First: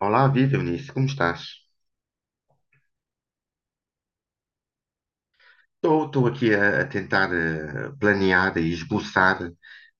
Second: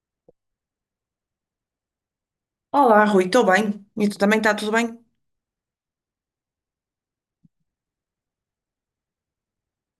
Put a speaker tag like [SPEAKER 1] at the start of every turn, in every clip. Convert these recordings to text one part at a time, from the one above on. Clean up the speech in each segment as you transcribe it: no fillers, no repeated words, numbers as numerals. [SPEAKER 1] Olá, viva Eunice, como estás?
[SPEAKER 2] Olá, Rui, estou bem. E tu também está tudo bem?
[SPEAKER 1] Estou aqui a tentar planear e esboçar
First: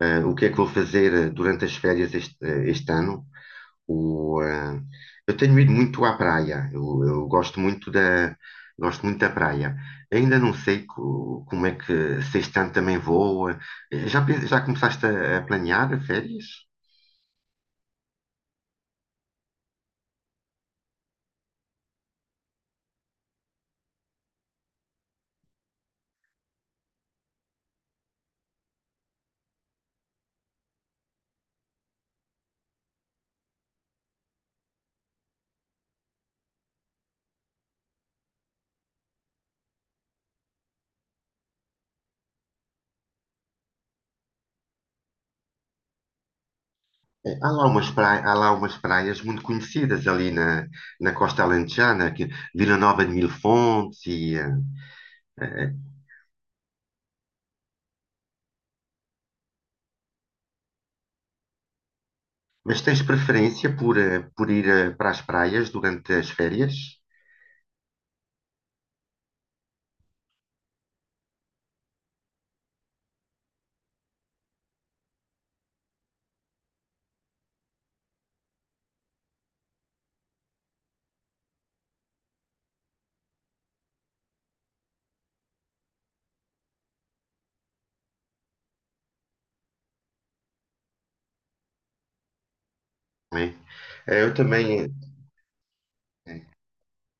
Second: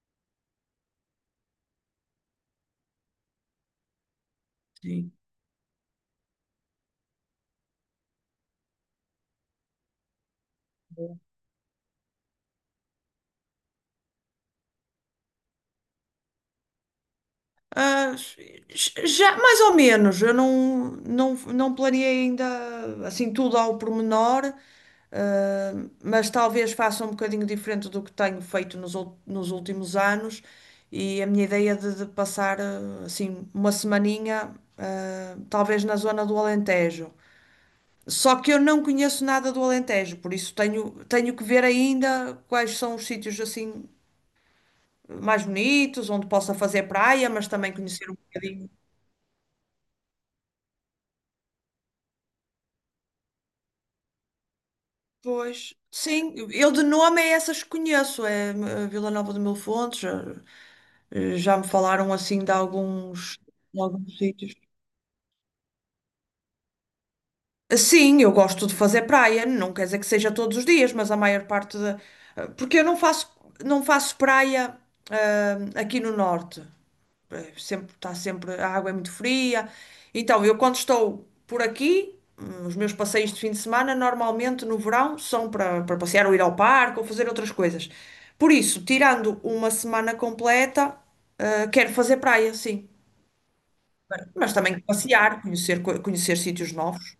[SPEAKER 1] o que é que vou fazer durante as férias este ano. O, eh,
[SPEAKER 2] Sim.
[SPEAKER 1] eu tenho ido muito à praia, eu gosto muito da praia. Ainda não sei como é que se este ano também vou. Já, já começaste a planear férias?
[SPEAKER 2] Já, mais ou menos, eu não planeei ainda assim tudo ao pormenor, ah, mas talvez faça um bocadinho diferente do que tenho feito nos últimos anos e a minha ideia de passar assim uma semaninha, talvez na zona do Alentejo. Só que eu não conheço nada do Alentejo, por isso tenho, tenho que ver ainda quais são os sítios assim mais bonitos, onde possa fazer praia,
[SPEAKER 1] É,
[SPEAKER 2] mas
[SPEAKER 1] Há lá
[SPEAKER 2] também
[SPEAKER 1] umas
[SPEAKER 2] conhecer um
[SPEAKER 1] praias, há lá
[SPEAKER 2] bocadinho.
[SPEAKER 1] umas praias muito conhecidas ali na, na Costa Alentejana, que Vila Nova de Mil Fontes e, eh,
[SPEAKER 2] Pois, sim, eu de nome é essas que conheço, é Vila Nova de Mil Fontes, já, já me falaram assim
[SPEAKER 1] mas tens preferência
[SPEAKER 2] de
[SPEAKER 1] por,
[SPEAKER 2] alguns
[SPEAKER 1] por
[SPEAKER 2] sítios.
[SPEAKER 1] ir para as praias durante as férias?
[SPEAKER 2] Sim, eu gosto de fazer praia, não quer dizer que seja todos os dias, mas a maior parte da. Porque eu não faço, não faço praia, aqui no norte. Sempre, está sempre, a água é muito fria. Então, eu quando estou por aqui, os meus passeios de fim de semana, normalmente no verão, são para, para passear ou ir ao parque ou fazer outras coisas. Por isso, tirando uma semana completa, quero fazer praia, sim.
[SPEAKER 1] Não é? Eu
[SPEAKER 2] Mas também
[SPEAKER 1] também,
[SPEAKER 2] passear, conhecer
[SPEAKER 1] eh,
[SPEAKER 2] sítios novos.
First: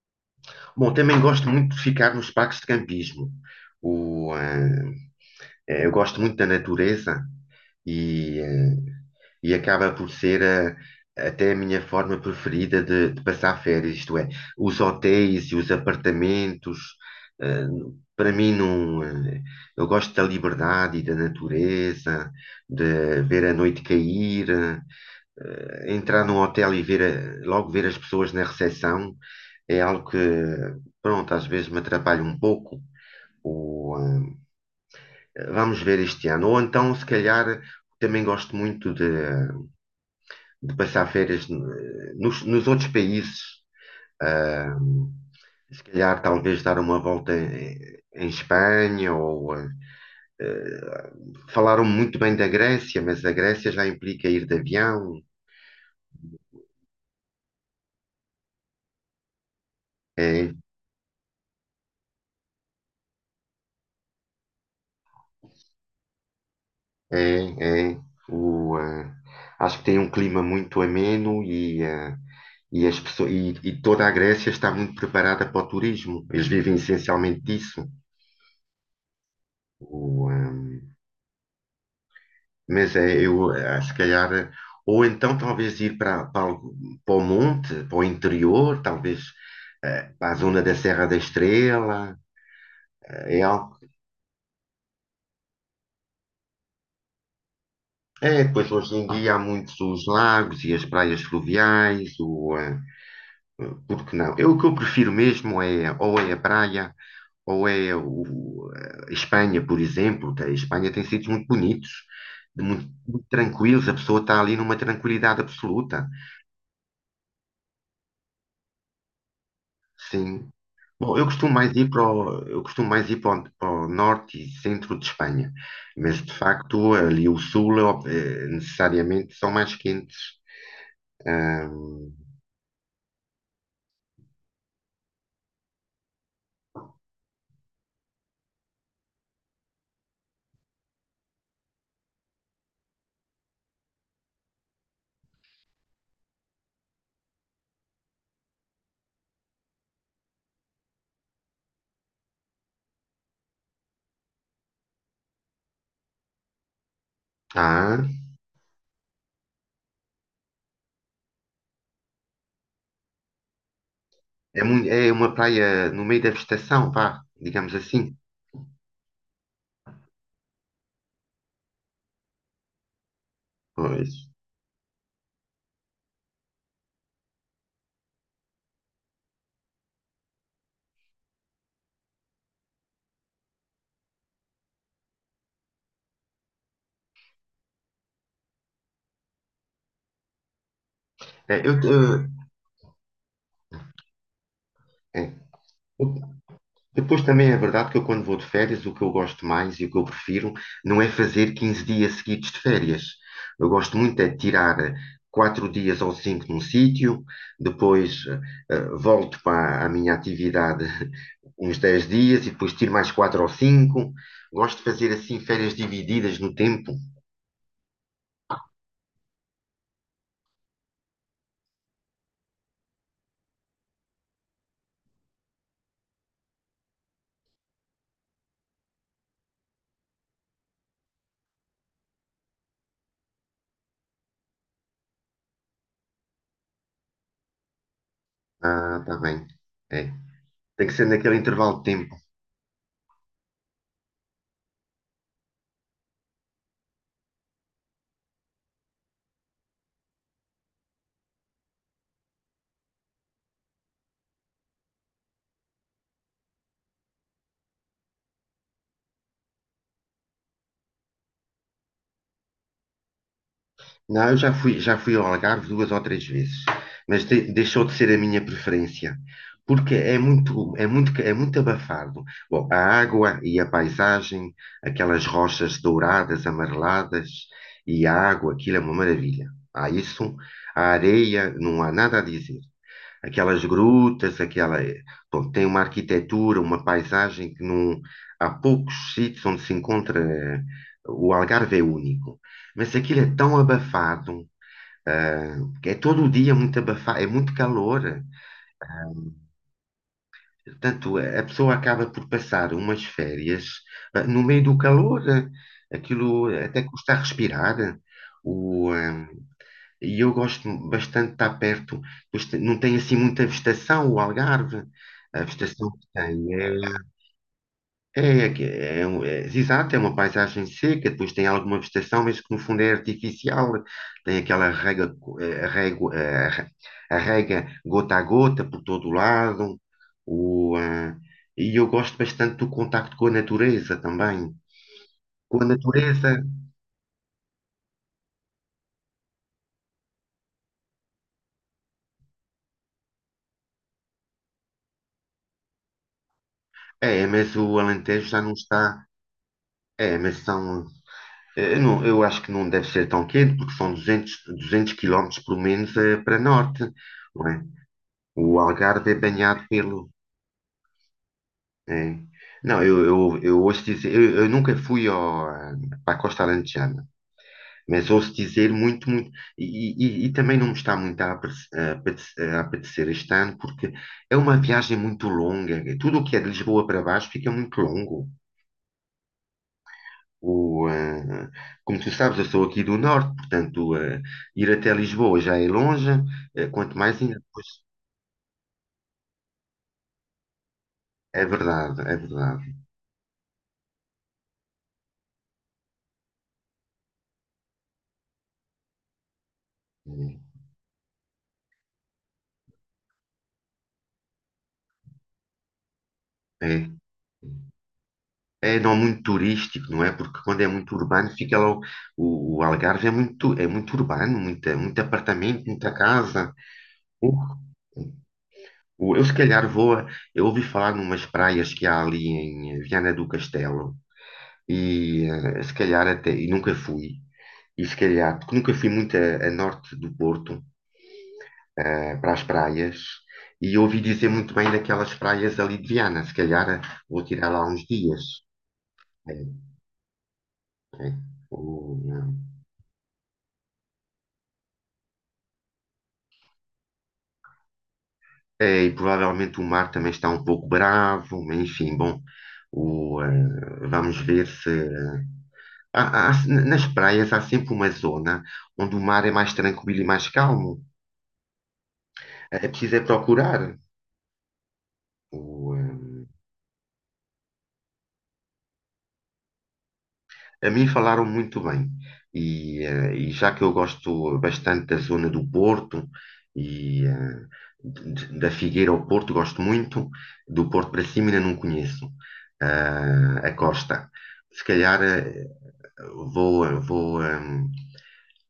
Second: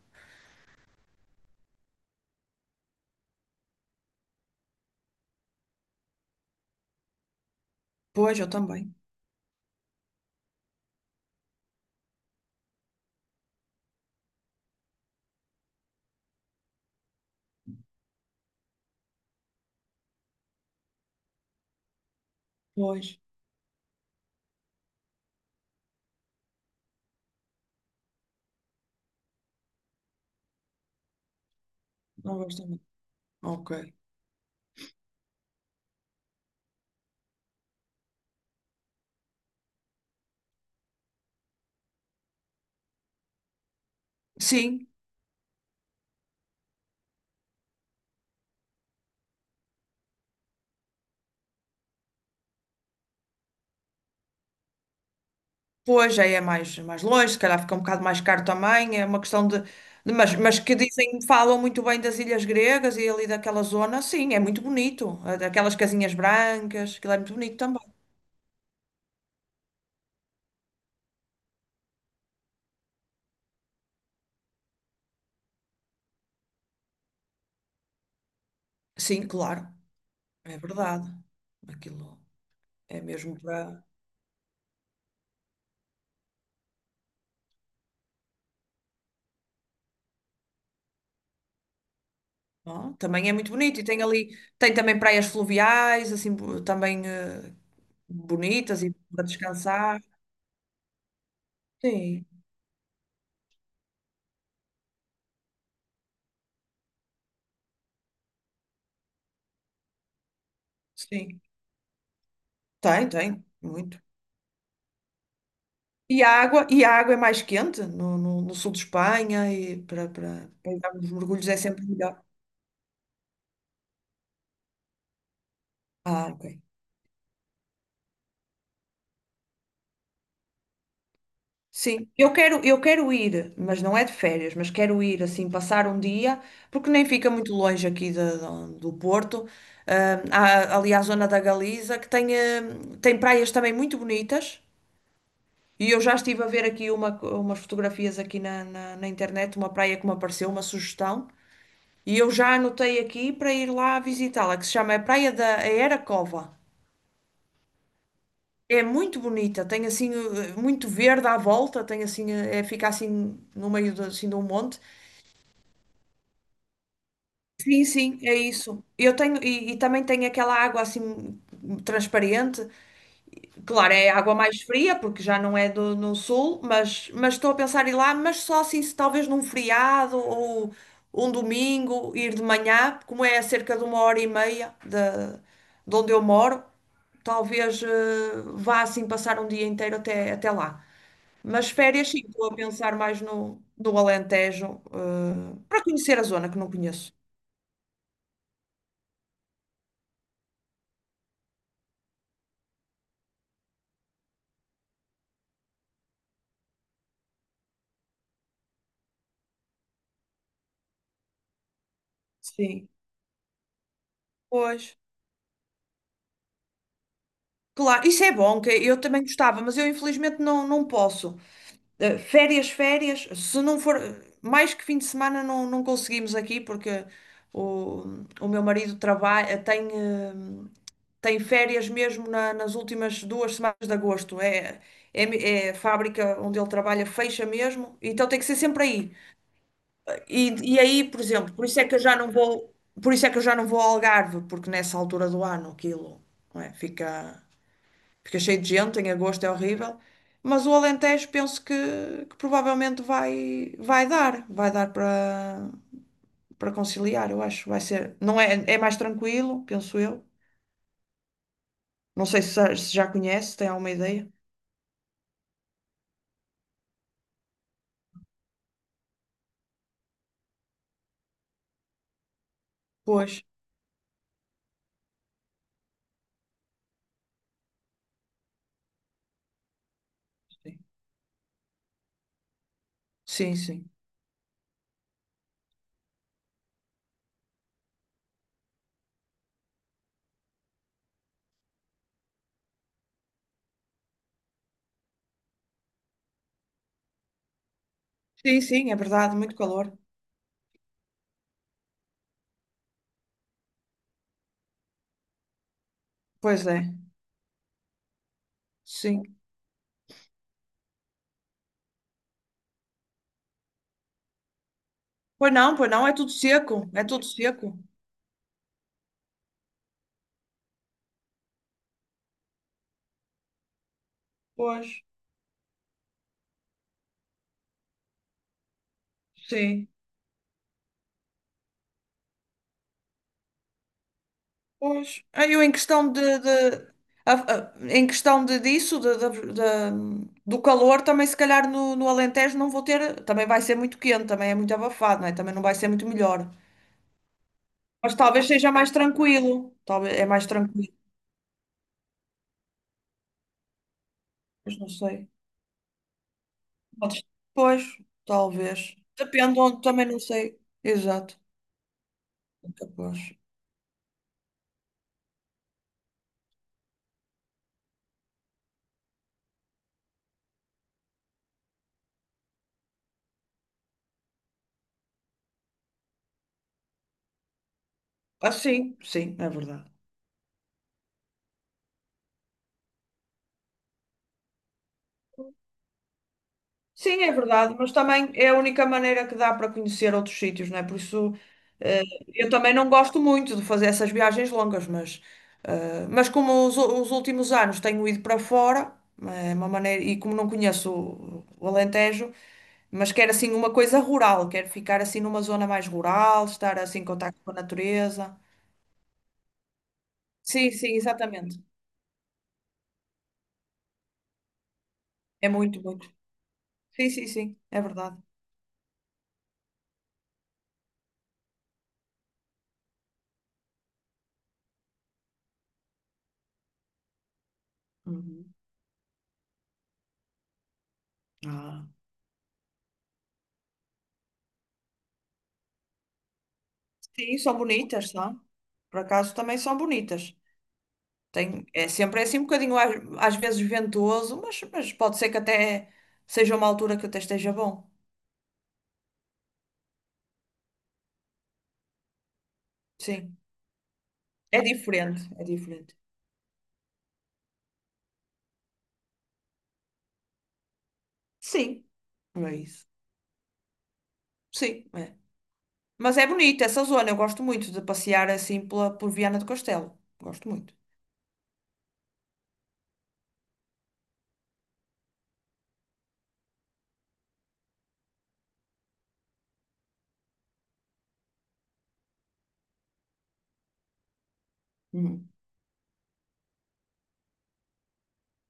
[SPEAKER 1] bom, também gosto muito de ficar nos parques de campismo. O, eh, eu gosto muito da natureza
[SPEAKER 2] Pois,
[SPEAKER 1] e,
[SPEAKER 2] eu
[SPEAKER 1] eh,
[SPEAKER 2] também.
[SPEAKER 1] e acaba por ser até a minha forma preferida de passar férias, isto é, os hotéis e os apartamentos, eh, para mim não, eu gosto da liberdade e da natureza,
[SPEAKER 2] Pois,
[SPEAKER 1] de ver a noite cair, entrar num hotel e ver logo ver as pessoas na recepção é algo que, pronto, às vezes me atrapalha
[SPEAKER 2] não
[SPEAKER 1] um
[SPEAKER 2] gosto também.
[SPEAKER 1] pouco.
[SPEAKER 2] Ok.
[SPEAKER 1] Ou, vamos ver este ano. Ou então, se calhar, também gosto muito de passar férias nos, nos outros países. ah,
[SPEAKER 2] Sim.
[SPEAKER 1] Se calhar, talvez dar uma volta em, em Espanha ou eh, falaram muito bem da Grécia, mas a Grécia já implica ir de avião.
[SPEAKER 2] Pois, aí é mais, mais longe, se calhar fica um bocado mais caro também, é uma questão
[SPEAKER 1] É,
[SPEAKER 2] mas que dizem, falam muito bem das ilhas gregas e ali daquela zona, sim, é muito bonito, é daquelas casinhas brancas, aquilo é muito bonito
[SPEAKER 1] é,
[SPEAKER 2] também.
[SPEAKER 1] é. O, eh, Acho que tem um clima muito ameno e, e as pessoas, e toda a Grécia está muito preparada para o turismo. Eles vivem essencialmente disso.
[SPEAKER 2] Sim, claro,
[SPEAKER 1] O,
[SPEAKER 2] é
[SPEAKER 1] eh,
[SPEAKER 2] verdade, aquilo
[SPEAKER 1] Mas
[SPEAKER 2] é
[SPEAKER 1] é,
[SPEAKER 2] mesmo
[SPEAKER 1] eu,
[SPEAKER 2] para...
[SPEAKER 1] se calhar, ou então talvez ir para, para, para o monte, para o interior, talvez para a zona da Serra da Estrela,
[SPEAKER 2] Não? Também é
[SPEAKER 1] é
[SPEAKER 2] muito
[SPEAKER 1] algo.
[SPEAKER 2] bonito e tem ali, tem também praias fluviais, assim, também
[SPEAKER 1] É, depois
[SPEAKER 2] bonitas e
[SPEAKER 1] hoje em
[SPEAKER 2] para
[SPEAKER 1] dia há muitos
[SPEAKER 2] descansar.
[SPEAKER 1] os lagos e as praias fluviais,
[SPEAKER 2] Sim,
[SPEAKER 1] por que não? Eu, o que eu prefiro mesmo é ou é a praia ou é o, Espanha, por exemplo. Que a Espanha tem sítios
[SPEAKER 2] sim,
[SPEAKER 1] muito bonitos, de muito,
[SPEAKER 2] tem,
[SPEAKER 1] muito
[SPEAKER 2] tem,
[SPEAKER 1] tranquilos, a
[SPEAKER 2] muito.
[SPEAKER 1] pessoa está ali numa tranquilidade absoluta.
[SPEAKER 2] E a água é mais quente no sul de Espanha e
[SPEAKER 1] Sim,
[SPEAKER 2] para dar uns
[SPEAKER 1] bom, eu
[SPEAKER 2] mergulhos
[SPEAKER 1] costumo
[SPEAKER 2] é
[SPEAKER 1] mais
[SPEAKER 2] sempre
[SPEAKER 1] ir para
[SPEAKER 2] melhor.
[SPEAKER 1] o, eu costumo mais ir para o, para o norte e centro de Espanha, mas
[SPEAKER 2] Ah,
[SPEAKER 1] de
[SPEAKER 2] ok.
[SPEAKER 1] facto ali o sul é necessariamente são mais quentes.
[SPEAKER 2] Sim,
[SPEAKER 1] Ahm,
[SPEAKER 2] eu quero ir, mas não é de férias, mas quero ir assim, passar um dia, porque nem fica muito longe do Porto. Ah, há ali a zona da Galiza, que tem, tem praias também muito bonitas. E eu já estive a ver aqui uma, umas fotografias aqui na internet, uma praia que me apareceu, uma sugestão. E eu já anotei aqui para ir lá visitá-la, que se chama a Praia da Aeracova.
[SPEAKER 1] ah,
[SPEAKER 2] É muito bonita, tem assim muito verde à volta, tem assim, é, fica assim no meio de, assim, de um
[SPEAKER 1] É,
[SPEAKER 2] monte.
[SPEAKER 1] é uma praia no meio da vegetação, vá, digamos
[SPEAKER 2] Sim,
[SPEAKER 1] assim.
[SPEAKER 2] sim, é isso. Eu tenho, e também tem aquela água assim transparente. Claro, é
[SPEAKER 1] Pois.
[SPEAKER 2] água mais fria, porque já não é do, no sul, mas estou a pensar em ir lá, mas só assim, se talvez num feriado ou um domingo, ir de manhã, como é a cerca de uma hora e meia de onde eu moro, talvez vá assim passar um dia inteiro até, até lá.
[SPEAKER 1] É,
[SPEAKER 2] Mas
[SPEAKER 1] eu,
[SPEAKER 2] férias, sim, estou a pensar mais no Alentejo,
[SPEAKER 1] eh,
[SPEAKER 2] para
[SPEAKER 1] é.
[SPEAKER 2] conhecer a zona que não conheço.
[SPEAKER 1] Depois também é verdade que eu, quando vou de férias, o que eu gosto mais e o que eu prefiro não é fazer 15 dias seguidos de férias. Eu gosto muito é de tirar quatro dias ou cinco num sítio, depois volto para a minha atividade uns 10 dias e depois
[SPEAKER 2] Sim,
[SPEAKER 1] tiro mais quatro ou cinco. Gosto de
[SPEAKER 2] pois.
[SPEAKER 1] fazer assim férias divididas no tempo.
[SPEAKER 2] Claro, isso é bom, que eu também gostava, mas eu infelizmente não, não posso. Eh, férias, férias, se não for mais que fim de semana não, não conseguimos aqui porque o, o meu marido trabalha, tem, tem férias mesmo nas últimas duas semanas de agosto. É, é, é a fábrica onde ele trabalha fecha mesmo, então tem que ser sempre
[SPEAKER 1] Ah,
[SPEAKER 2] aí.
[SPEAKER 1] está bem. É.
[SPEAKER 2] E
[SPEAKER 1] Tem que ser
[SPEAKER 2] aí, por
[SPEAKER 1] naquele
[SPEAKER 2] exemplo, por
[SPEAKER 1] intervalo
[SPEAKER 2] isso
[SPEAKER 1] de
[SPEAKER 2] é que eu já
[SPEAKER 1] tempo.
[SPEAKER 2] não vou, por isso é que eu já não vou ao Algarve, porque nessa altura do ano aquilo, não é, fica fica cheio de gente, em agosto é horrível. Mas o Alentejo penso que provavelmente vai, vai dar para conciliar, eu acho. Vai ser, não é, é mais tranquilo, penso eu. Não sei se, já se já conhece, se tem alguma ideia.
[SPEAKER 1] Não, eu já fui ao Algarve duas ou três vezes, mas deixou de ser a minha preferência, porque é muito, é muito, é muito abafado. Bom, a água
[SPEAKER 2] Pois,
[SPEAKER 1] e a paisagem, aquelas rochas douradas, amareladas, e a água, aquilo é uma maravilha. Há isso, a areia, não há nada a dizer.
[SPEAKER 2] sim,
[SPEAKER 1] Aquelas
[SPEAKER 2] sim.
[SPEAKER 1] grutas, aquela. Bom, tem uma arquitetura, uma paisagem que não. Há poucos sítios onde se encontra. O Algarve é único. Mas aquilo é tão abafado, ah, que é todo o dia muito abafado, é muito calor.
[SPEAKER 2] Sim, sim, é verdade, muito calor.
[SPEAKER 1] Portanto, a pessoa acaba por passar umas férias, no meio do calor. Aquilo
[SPEAKER 2] Pois é,
[SPEAKER 1] até custa a respirar. O, ah,
[SPEAKER 2] sim.
[SPEAKER 1] E eu gosto bastante de estar perto, pois não tem assim muita vegetação o Algarve. A
[SPEAKER 2] Pois
[SPEAKER 1] vegetação que
[SPEAKER 2] não, é tudo
[SPEAKER 1] tem é,
[SPEAKER 2] seco, é tudo seco.
[SPEAKER 1] é, é, exato, é uma paisagem seca, depois tem alguma vegetação, mas que no fundo é artificial. Tem aquela
[SPEAKER 2] Pois,
[SPEAKER 1] rega, a rega gota a gota por todo o lado.
[SPEAKER 2] sim.
[SPEAKER 1] O, ah, e eu gosto bastante do contacto com a natureza também.
[SPEAKER 2] Pois, aí eu
[SPEAKER 1] Com a
[SPEAKER 2] em questão
[SPEAKER 1] natureza,
[SPEAKER 2] em questão de, disso, do calor, também se calhar no Alentejo não vou ter, também vai ser muito quente, também é muito abafado, não é? Também não vai ser muito melhor.
[SPEAKER 1] é, mas o
[SPEAKER 2] Mas
[SPEAKER 1] Alentejo já
[SPEAKER 2] talvez
[SPEAKER 1] não
[SPEAKER 2] seja mais
[SPEAKER 1] está.
[SPEAKER 2] tranquilo, talvez
[SPEAKER 1] É,
[SPEAKER 2] é
[SPEAKER 1] mas
[SPEAKER 2] mais
[SPEAKER 1] são
[SPEAKER 2] tranquilo,
[SPEAKER 1] Não, eu acho que não deve ser tão quente, porque são 200,
[SPEAKER 2] mas não
[SPEAKER 1] 200
[SPEAKER 2] sei.
[SPEAKER 1] quilómetros, pelo menos, para norte,
[SPEAKER 2] Podes-
[SPEAKER 1] não é?
[SPEAKER 2] Pois,
[SPEAKER 1] O
[SPEAKER 2] talvez.
[SPEAKER 1] Algarve é
[SPEAKER 2] Depende
[SPEAKER 1] banhado
[SPEAKER 2] onde, também
[SPEAKER 1] pelo...
[SPEAKER 2] não sei. Exato.
[SPEAKER 1] é. Não,
[SPEAKER 2] Capaz.
[SPEAKER 1] eu ouço dizer... eu nunca fui ao, para a Costa Alentejana, mas ouço dizer muito, muito... E, e também não me está muito a apetecer este ano, porque é uma viagem muito longa. Tudo o que é de Lisboa para baixo fica muito longo.
[SPEAKER 2] Ah, sim, sim, é verdade.
[SPEAKER 1] O, eh, Como tu sabes, eu sou aqui do norte, portanto, ir até Lisboa já é longe, quanto mais
[SPEAKER 2] Sim, é
[SPEAKER 1] ainda depois.
[SPEAKER 2] verdade, mas também é a única maneira que dá para conhecer outros sítios, não é? Por isso,
[SPEAKER 1] É verdade,
[SPEAKER 2] eh,
[SPEAKER 1] é
[SPEAKER 2] eu
[SPEAKER 1] verdade.
[SPEAKER 2] também não gosto muito de fazer essas viagens longas, mas, mas como os últimos anos tenho ido para fora, é uma maneira, e como não conheço o Alentejo, mas quero assim uma coisa rural, quero ficar assim numa zona mais rural, estar
[SPEAKER 1] É,
[SPEAKER 2] assim em contacto com a natureza.
[SPEAKER 1] é não muito turístico, não é? Porque quando é
[SPEAKER 2] Sim,
[SPEAKER 1] muito
[SPEAKER 2] sim,
[SPEAKER 1] urbano, fica
[SPEAKER 2] exatamente.
[SPEAKER 1] lá o Algarve é muito urbano, muita, muito
[SPEAKER 2] É
[SPEAKER 1] apartamento,
[SPEAKER 2] muito,
[SPEAKER 1] muita
[SPEAKER 2] muito.
[SPEAKER 1] casa.
[SPEAKER 2] Sim, sim,
[SPEAKER 1] Uh,
[SPEAKER 2] sim, é verdade.
[SPEAKER 1] eu se calhar vou, eu ouvi falar numas praias que há ali em Viana do Castelo e se calhar até, e nunca fui. E se calhar,
[SPEAKER 2] Uhum.
[SPEAKER 1] porque nunca fui muito a norte do Porto,
[SPEAKER 2] Ah.
[SPEAKER 1] para as praias, e ouvi dizer muito bem daquelas praias ali de Viana. Se calhar vou
[SPEAKER 2] Sim,
[SPEAKER 1] tirar
[SPEAKER 2] são
[SPEAKER 1] lá uns
[SPEAKER 2] bonitas,
[SPEAKER 1] dias.
[SPEAKER 2] são. Por acaso
[SPEAKER 1] É,
[SPEAKER 2] também são bonitas.
[SPEAKER 1] é.
[SPEAKER 2] Tem, é
[SPEAKER 1] O-
[SPEAKER 2] sempre é assim um bocadinho às, às vezes ventoso, mas pode ser que até seja uma altura que até esteja bom.
[SPEAKER 1] é, é, e provavelmente o mar também está um pouco bravo, mas enfim, bom,
[SPEAKER 2] Sim,
[SPEAKER 1] vamos ver
[SPEAKER 2] é
[SPEAKER 1] se.
[SPEAKER 2] diferente, é diferente.
[SPEAKER 1] Há- nas praias há sempre uma zona onde o mar é mais tranquilo e mais calmo.
[SPEAKER 2] Sim, é
[SPEAKER 1] É
[SPEAKER 2] isso.
[SPEAKER 1] preciso é procurar.
[SPEAKER 2] Sim, é.
[SPEAKER 1] O, eh,
[SPEAKER 2] Mas é bonita essa zona, eu gosto muito de passear assim pela, por Viana do Castelo. Gosto
[SPEAKER 1] A
[SPEAKER 2] muito.
[SPEAKER 1] mim falaram muito bem. E já que eu gosto bastante da zona do Porto e da Figueira ao Porto, gosto muito. Do Porto para cima ainda não conheço a costa. Se calhar
[SPEAKER 2] Uhum.
[SPEAKER 1] vou, vou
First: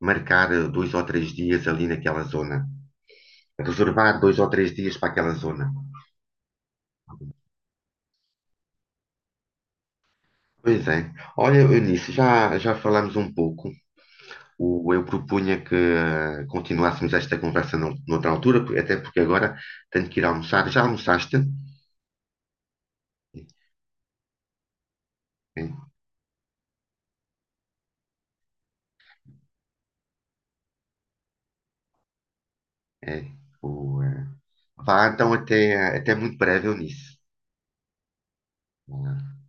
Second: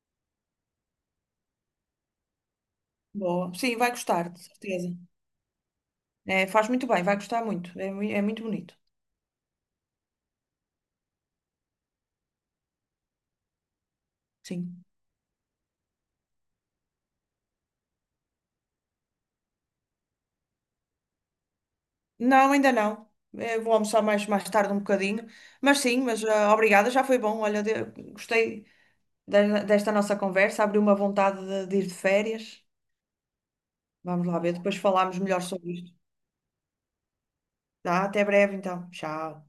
[SPEAKER 1] marcar dois ou três dias ali naquela zona.
[SPEAKER 2] Boa. Sim, vai
[SPEAKER 1] Reservar
[SPEAKER 2] gostar,
[SPEAKER 1] dois
[SPEAKER 2] de
[SPEAKER 1] ou três
[SPEAKER 2] certeza.
[SPEAKER 1] dias para aquela zona.
[SPEAKER 2] É, faz muito bem, vai gostar muito. É, é muito bonito.
[SPEAKER 1] Pois é. Olha, Eunice, já, já falámos um pouco.
[SPEAKER 2] Sim.
[SPEAKER 1] Eu propunha que continuássemos esta conversa noutra altura, porque- até porque agora tenho que ir almoçar. Já almoçaste?
[SPEAKER 2] Não, ainda não. Eh, vou almoçar mais, mais tarde um bocadinho.
[SPEAKER 1] É,
[SPEAKER 2] Mas sim, mas obrigada, já foi bom. Olha, gostei desta nossa conversa, abriu uma vontade de ir de férias.
[SPEAKER 1] é. É, O,
[SPEAKER 2] Vamos
[SPEAKER 1] eh,
[SPEAKER 2] lá ver, depois
[SPEAKER 1] Vá,
[SPEAKER 2] falamos
[SPEAKER 1] então,
[SPEAKER 2] melhor sobre isto.
[SPEAKER 1] até, até muito breve, Eunice.
[SPEAKER 2] Tá? Até breve então. Tchau.